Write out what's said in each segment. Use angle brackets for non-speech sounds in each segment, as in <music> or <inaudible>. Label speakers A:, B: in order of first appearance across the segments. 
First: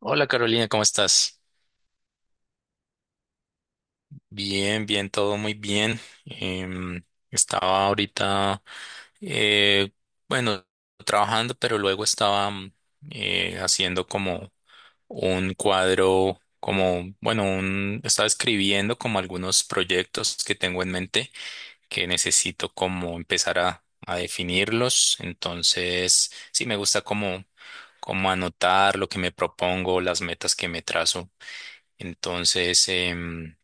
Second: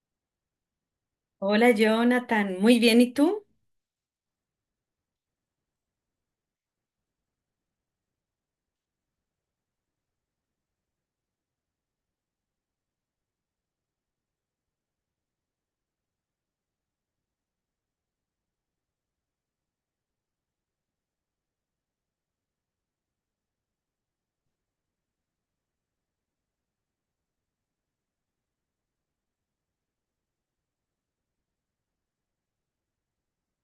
A: Hola Carolina, ¿cómo estás?
B: Hola Jonathan, muy bien, ¿y tú?
A: Bien, bien, todo muy bien. Em, Estaba ahorita, eh, bueno, trabajando, pero luego estaba haciendo como un cuadro, como, bueno, un, estaba escribiendo como algunos proyectos que tengo en mente que necesito como empezar a definirlos. Entonces, sí, me gusta como, como anotar lo que me propongo, las metas que me trazo. Entonces,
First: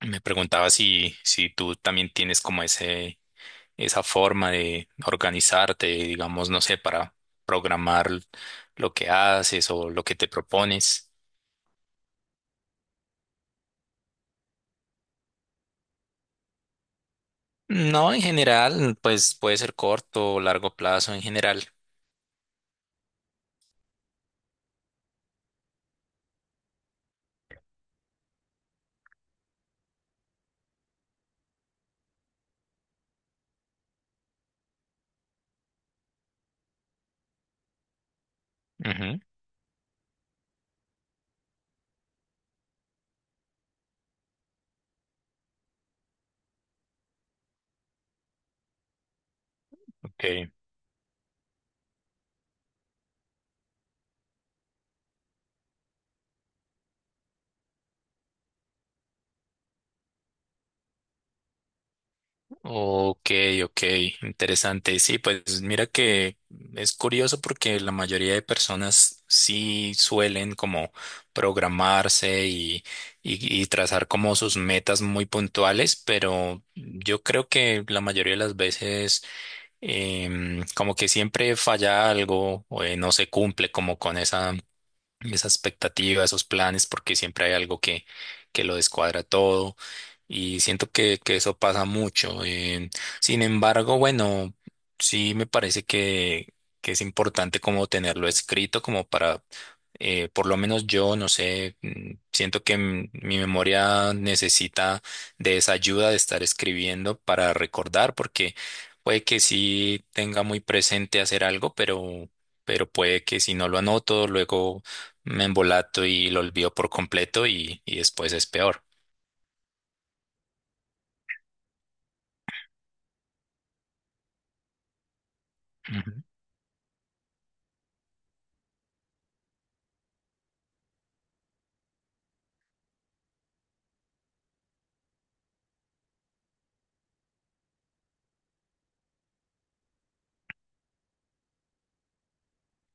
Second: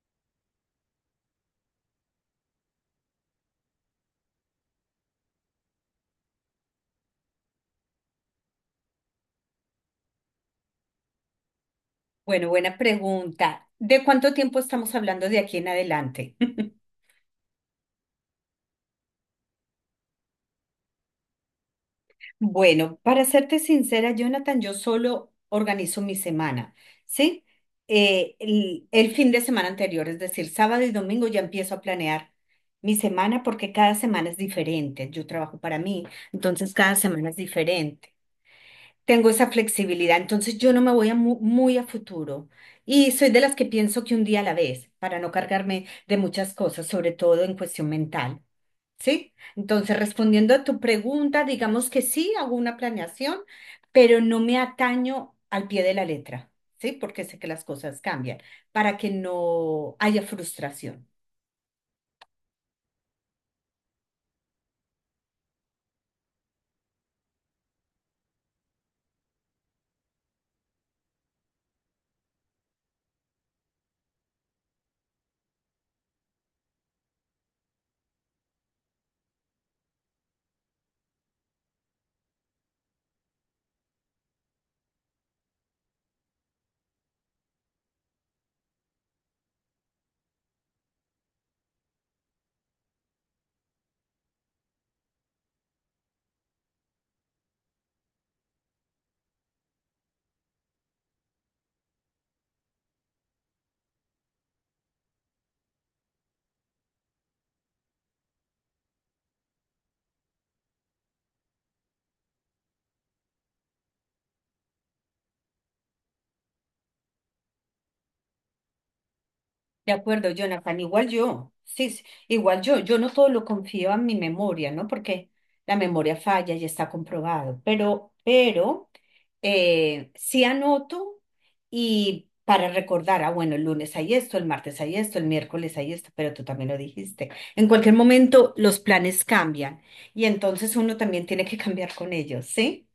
A: me preguntaba si tú también tienes como ese, esa forma de organizarte, digamos, no sé, para programar lo que haces o lo que te propones.
B: Bueno, buena pregunta. ¿De cuánto tiempo estamos hablando de aquí en adelante? <laughs>
A: No, en general, pues puede ser corto o largo plazo en general.
B: Bueno, para serte sincera, Jonathan, yo solo organizo mi semana, ¿sí? El fin de semana anterior, es decir, sábado y domingo ya empiezo a planear mi semana porque cada semana es diferente. Yo trabajo para mí, entonces cada semana es diferente.
A: Ujú,
B: Tengo esa flexibilidad, entonces yo no me voy a muy a futuro y soy de las que pienso que un día a la vez, para no cargarme de muchas cosas, sobre todo en cuestión mental, ¿sí? Entonces,
A: ok.
B: respondiendo a tu pregunta, digamos que sí, hago una planeación, pero no me ataño al pie de la letra, ¿sí? Porque sé que las cosas cambian, para que no haya frustración.
A: Ok, ok, interesante. Sí, pues mira que es curioso porque la mayoría de personas sí suelen como programarse y trazar como sus metas muy puntuales, pero yo creo que la mayoría de las veces como que siempre falla algo o no se cumple como con esa esa expectativa, esos planes, porque siempre hay algo que lo descuadra todo y siento que eso pasa mucho. Sin embargo, bueno, sí me parece que es importante como tenerlo escrito, como para, por lo menos yo, no sé, siento que mi memoria necesita de esa ayuda de estar escribiendo para recordar, porque puede que sí tenga muy presente hacer algo, pero... Pero puede que si no lo anoto, luego me embolato y lo olvido por completo y después es peor.
B: De acuerdo, Jonathan, igual yo, sí, sí, igual yo, yo no todo lo confío a mi memoria, ¿no? Porque la
A: Ujú.
B: memoria falla y está comprobado, pero sí anoto y para recordar, ah, bueno, el lunes hay esto, el martes hay esto, el miércoles hay esto, pero tú también lo dijiste. En cualquier momento los planes cambian y entonces uno también tiene que <laughs> cambiar con ellos, ¿sí?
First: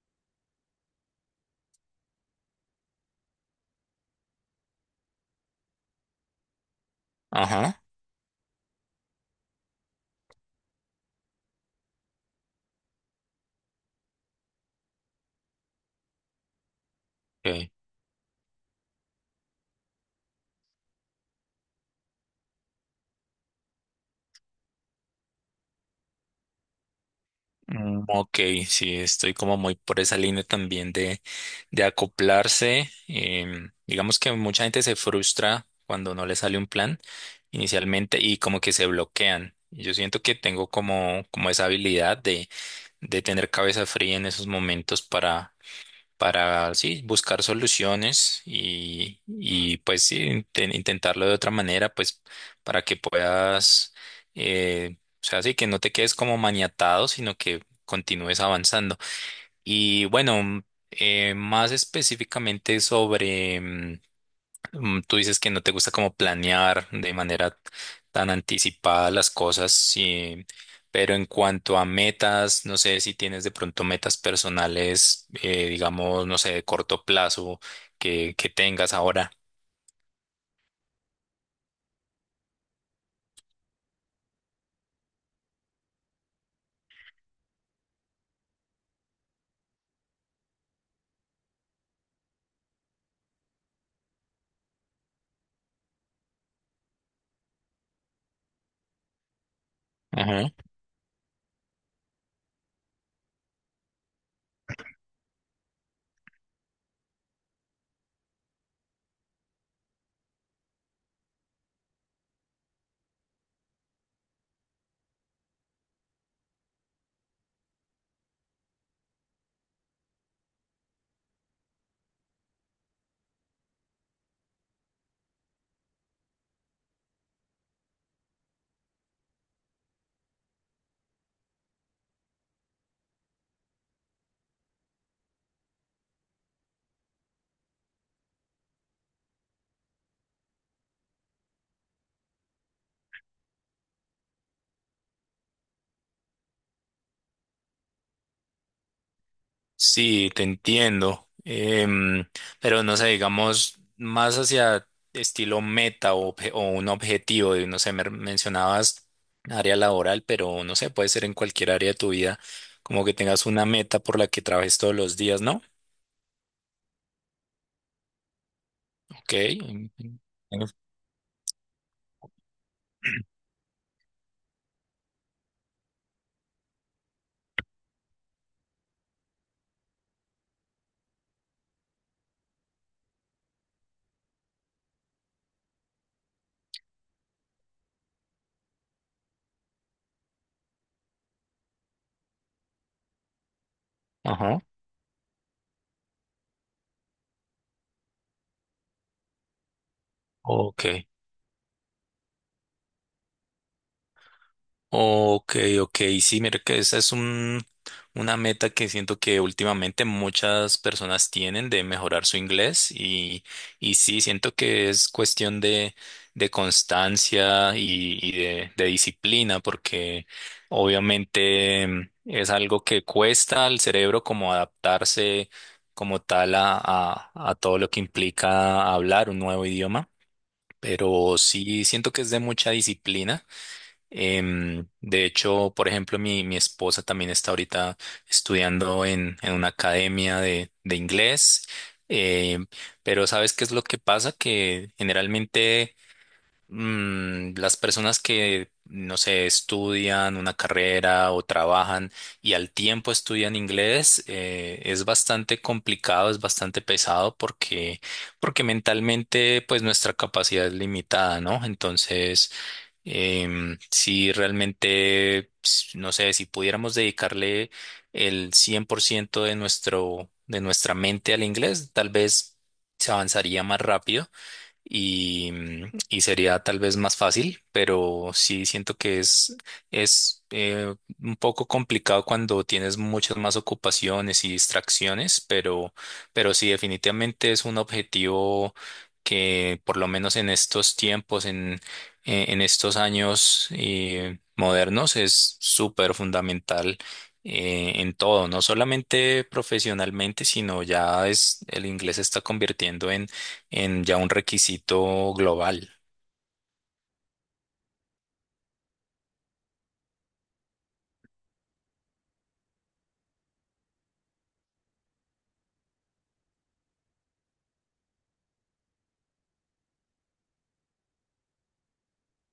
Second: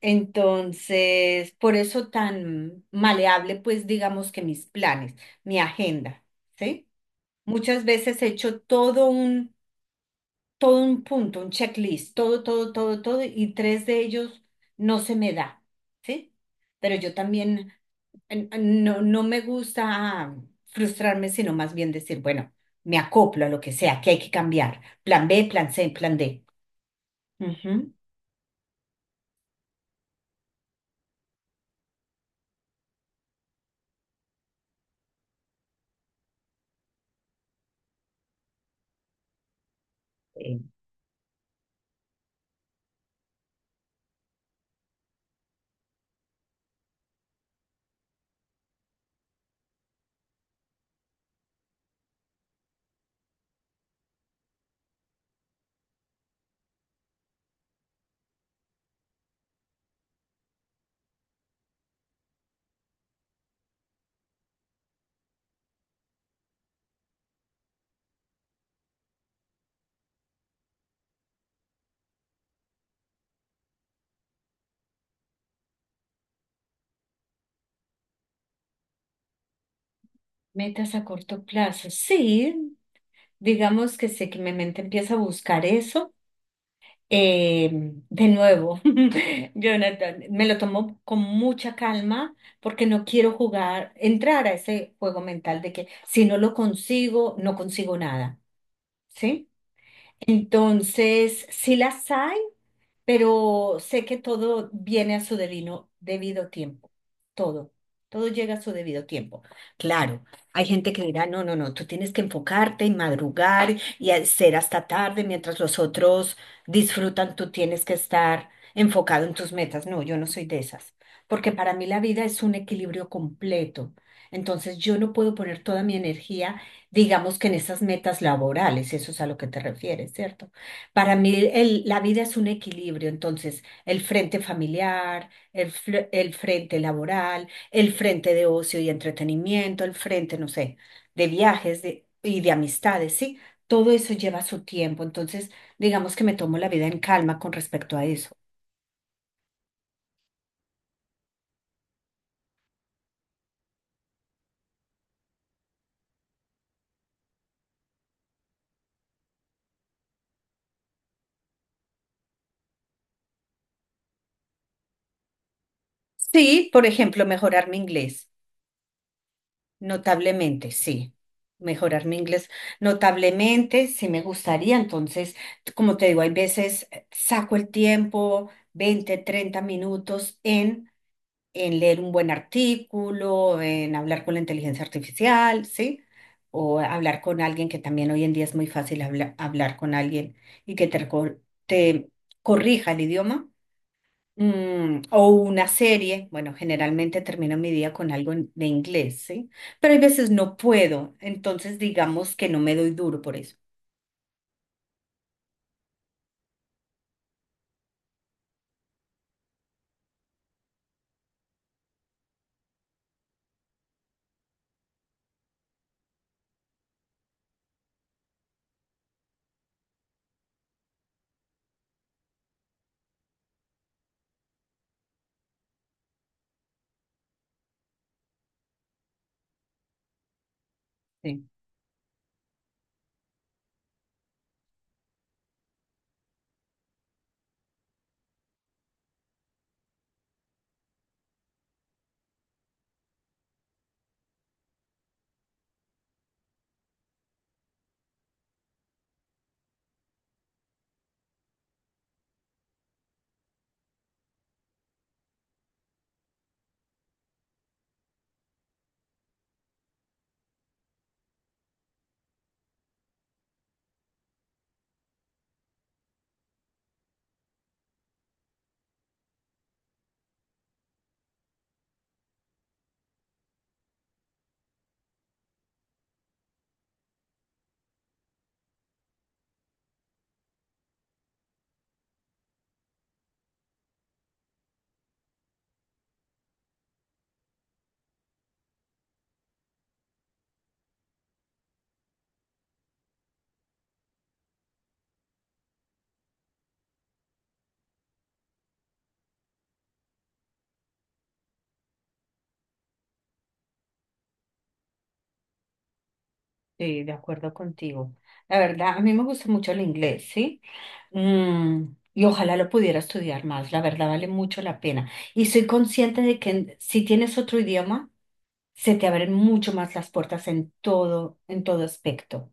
B: Entonces, por eso tan maleable, pues digamos que mis planes, mi agenda, ¿sí?
A: Ajá.
B: Muchas veces he hecho todo un punto, un checklist, todo, todo, todo, todo, y tres de ellos no se me da, ¿sí? Pero yo
A: Okay.
B: también no, no me gusta frustrarme, sino más bien decir, bueno, me acoplo a lo que sea, que hay que cambiar. Plan B, plan C, plan D. Ujú.
A: Mm, ok, sí, estoy como muy por esa línea también de acoplarse. Em, digamos que mucha gente se frustra cuando no le sale un plan inicialmente y como que se bloquean. Y yo siento que
B: Eh,
A: tengo como, como esa habilidad de tener cabeza fría en esos momentos para, sí, buscar soluciones y pues sí, intentarlo de otra manera, pues para que puedas, o sea, sí, que no te quedes como maniatado, sino que continúes avanzando. Y bueno, más específicamente sobre... Tú dices que no te gusta como planear de manera tan anticipada las cosas, sí, pero en cuanto a metas, no sé si tienes de pronto metas personales, digamos, no sé, de corto plazo que tengas ahora.
B: Metas a corto plazo, sí. Digamos que sé que mi mente empieza a buscar eso. eh, de nuevo, <laughs> Jonathan, me lo tomo con mucha calma porque no quiero jugar, entrar a ese juego mental de que si no lo consigo, no consigo nada, ¿sí? Entonces, si las hay, pero sé que todo viene a su debido tiempo, todo, todo llega a su debido tiempo. Claro, hay gente que dirá, no, no, no, tú tienes que enfocarte y madrugar y hacer hasta tarde mientras los otros disfrutan, tú tienes que estar enfocado en tus metas. No, yo no soy de esas, porque para mí la vida es un equilibrio completo. Entonces yo no puedo poner toda mi energía, digamos que en esas metas laborales, eso es a lo que te refieres, ¿cierto? Para mí, la vida es un equilibrio, entonces, el frente familiar, el frente laboral, el frente de ocio y entretenimiento, el frente, no sé, de viajes y de amistades, ¿sí? Todo eso lleva su tiempo, entonces, digamos que me tomo la vida en calma con respecto a eso.
A: Sí, te entiendo. Em, pero no sé, digamos, más hacia estilo meta o un objetivo, y no sé, me mencionabas área laboral, pero no sé, puede ser en cualquier área de tu vida, como que tengas una meta por la que trabajes todos los días, ¿no?
B: Sí, por ejemplo, mejorar mi inglés.
A: Ok. En-
B: Notablemente, sí. Mejorar mi inglés notablemente, sí me gustaría. Entonces, como te digo, hay veces saco el tiempo, 20, 30 minutos en leer un buen artículo, en hablar con la inteligencia artificial, ¿sí? O hablar con alguien que también hoy en día es muy fácil hablar con alguien y que te corrija el idioma.
A: Ajá.
B: Mm, o una serie, bueno, generalmente termino mi día con algo de inglés, ¿sí? Pero hay veces no
A: Ok.
B: puedo, entonces digamos que no me doy duro por eso.
A: Ok, ok, sí, mira que esa es una meta que siento que últimamente muchas personas tienen de mejorar su inglés y sí, siento que es cuestión de constancia y de disciplina porque obviamente es algo que cuesta al cerebro como adaptarse como tal a todo lo que implica hablar un nuevo idioma, pero
B: Sí,
A: sí siento que es de mucha disciplina. Em, de hecho, por ejemplo, mi esposa también está ahorita estudiando en una academia de inglés, em, pero ¿sabes qué es lo que pasa? Que generalmente las personas que, no sé, estudian una carrera o trabajan y al tiempo estudian inglés, es bastante complicado, es bastante pesado porque, porque mentalmente, pues nuestra capacidad es limitada, ¿no? Entonces... Em, si realmente, ps, no sé, si pudiéramos dedicarle el 100% de nuestro, de nuestra mente al inglés, tal vez se avanzaría más rápido y, y sería tal vez más fácil, pero sí siento que es, es un poco complicado cuando tienes muchas más ocupaciones y distracciones, pero sí definitivamente es un objetivo que por lo menos en estos tiempos, en estos años modernos, es súper fundamental. En todo, no solamente profesionalmente, sino ya es el inglés se está convirtiendo en ya un requisito global.
B: sí, de acuerdo contigo. La verdad, a mí me gusta mucho el inglés, ¿sí? Mm, y ojalá lo pudiera estudiar más, la verdad vale mucho la pena. Y soy consciente de que si tienes otro idioma, se te abren mucho más las puertas en todo aspecto.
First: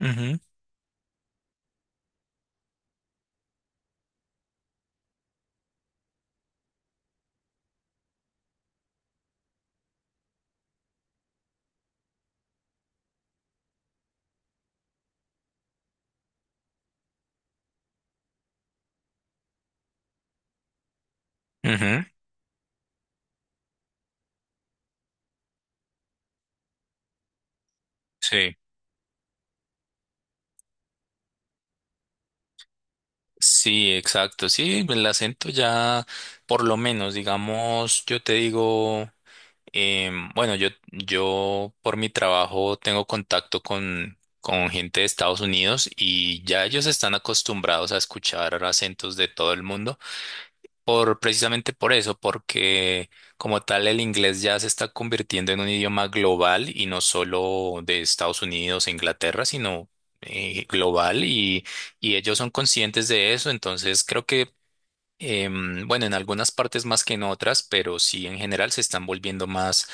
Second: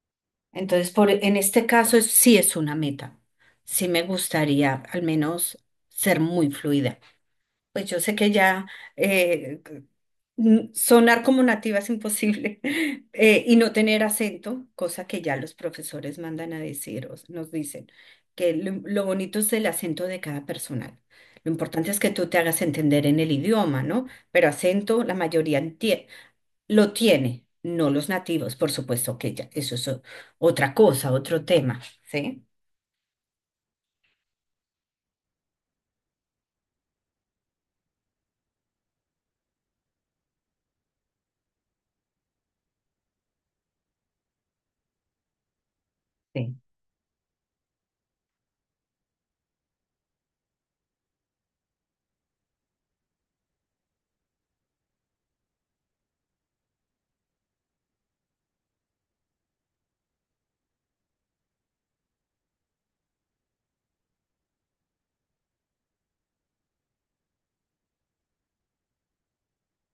A: Ujú,
B: Entonces, por, en este caso sí es una meta. Sí me gustaría al menos ser muy fluida. Pues yo sé que ya eh, sonar como nativa es imposible <laughs> y no tener acento, cosa que ya los profesores mandan a decir o nos dicen, que lo bonito es el acento de cada persona. Lo importante es
A: ujú.
B: que tú te hagas entender en el idioma, ¿no? Pero acento la mayoría lo tiene, no los nativos,
A: Sí.
B: por supuesto que ya, eso es otra cosa, otro tema, ¿sí?
A: Sí, exacto. Sí, el acento ya, por lo menos, digamos, yo te digo, bueno, yo por mi trabajo tengo contacto con gente de Estados Unidos y ya ellos están acostumbrados a escuchar acentos de todo el mundo. Por, precisamente por eso, porque como tal el inglés ya se está convirtiendo en un idioma global y no solo de Estados Unidos e Inglaterra, sino global y ellos son conscientes de eso, entonces creo que bueno, en algunas partes más que en otras, pero sí en general se están volviendo más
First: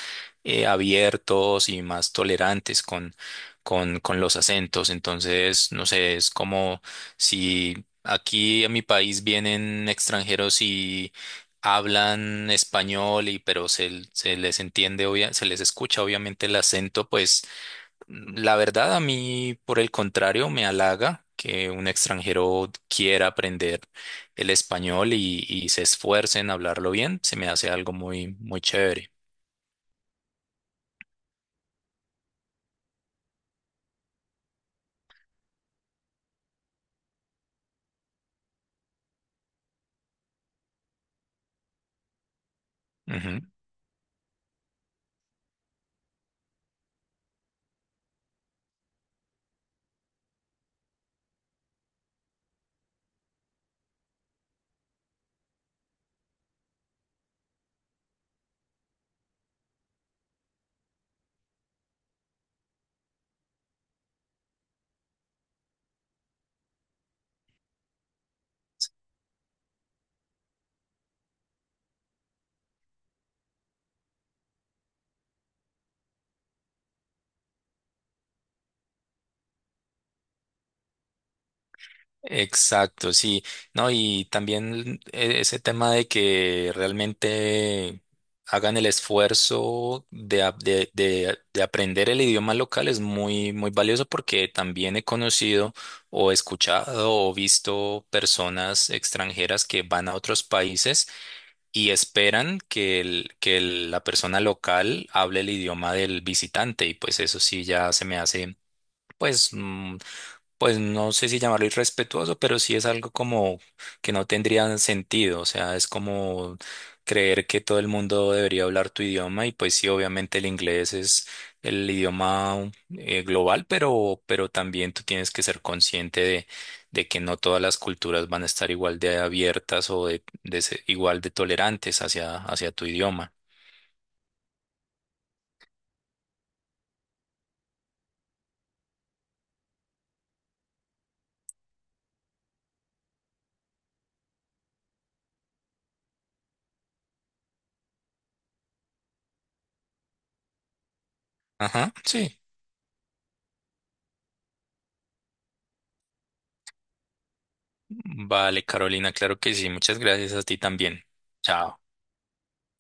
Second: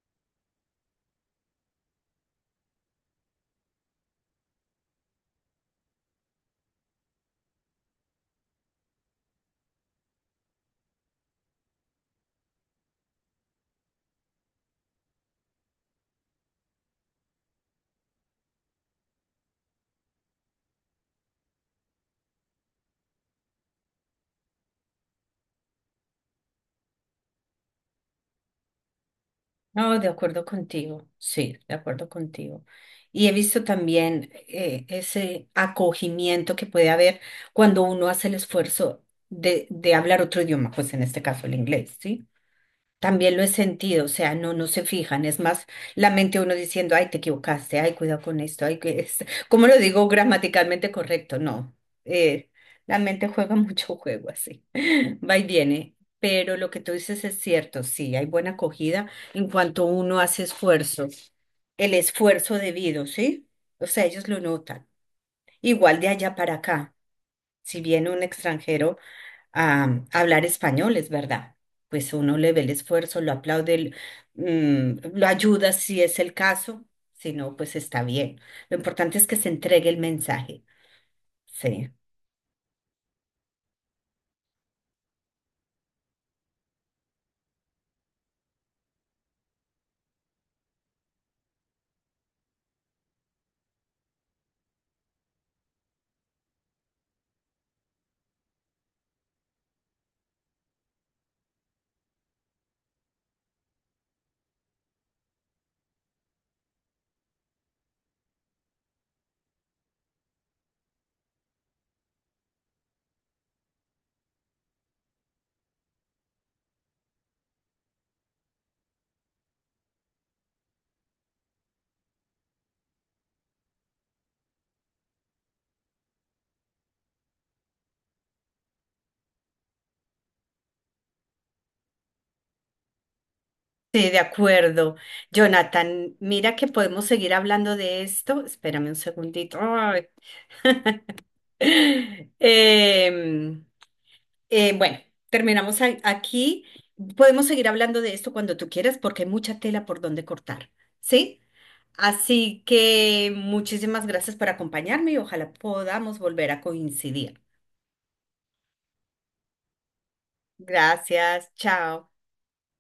A: abiertos y más tolerantes con los acentos. Entonces, no sé, es como si aquí a mi país vienen extranjeros y hablan español y pero se les entiende, se les escucha obviamente el acento, pues la verdad, a mí, por el contrario, me halaga que un extranjero quiera aprender el español y se esfuerce en hablarlo bien. Se me hace algo muy, muy chévere.
B: No, de acuerdo contigo, sí, de acuerdo contigo. Y he visto también ese acogimiento que puede haber cuando uno hace el esfuerzo de hablar otro idioma, pues en este caso el inglés, ¿sí? También lo he sentido, o sea, no, no se fijan, es más la mente uno diciendo, ay, te equivocaste, ay, cuidado con esto, ay, que es, <laughs> ¿cómo lo digo gramaticalmente correcto? No, eh, la mente juega <laughs> mucho juego así. Va y viene, pero lo que tú dices es cierto, sí, hay buena acogida en cuanto uno hace esfuerzo, el esfuerzo debido, ¿sí? O sea, ellos lo notan. Igual de allá para acá, si viene un extranjero a hablar español, es verdad, pues uno le ve el esfuerzo, lo aplaude, lo ayuda si es el caso, si no, pues está bien. Lo importante es que se entregue el mensaje, sí.
A: Exacto, sí. No, y también ese tema de que realmente hagan el esfuerzo de, a- de, de aprender el idioma local es muy, muy valioso porque también he conocido o escuchado o visto personas extranjeras que van a otros países y esperan la persona local hable el idioma del visitante y pues eso sí ya se me hace pues pues no sé si llamarlo irrespetuoso, pero sí es algo como que no tendría sentido, o sea, es como creer que todo el mundo debería hablar tu idioma y pues sí, obviamente el inglés es el idioma global, pero también tú tienes que ser consciente de que no todas las culturas van a estar igual de abiertas o de ser igual de tolerantes hacia, hacia tu idioma.
B: Sí, de acuerdo. Jonathan, mira que podemos seguir hablando de esto. Espérame un segundito. Ay. <laughs> Em, bueno, terminamos aquí. Podemos seguir hablando de esto cuando tú quieras porque hay mucha tela por donde cortar, ¿sí?
A: Ajá, sí.
B: Así que muchísimas gracias por acompañarme y ojalá podamos volver a coincidir.
A: Vale, Carolina, claro que sí. Muchas gracias a ti también.
B: Gracias,
A: Chao.
B: chao.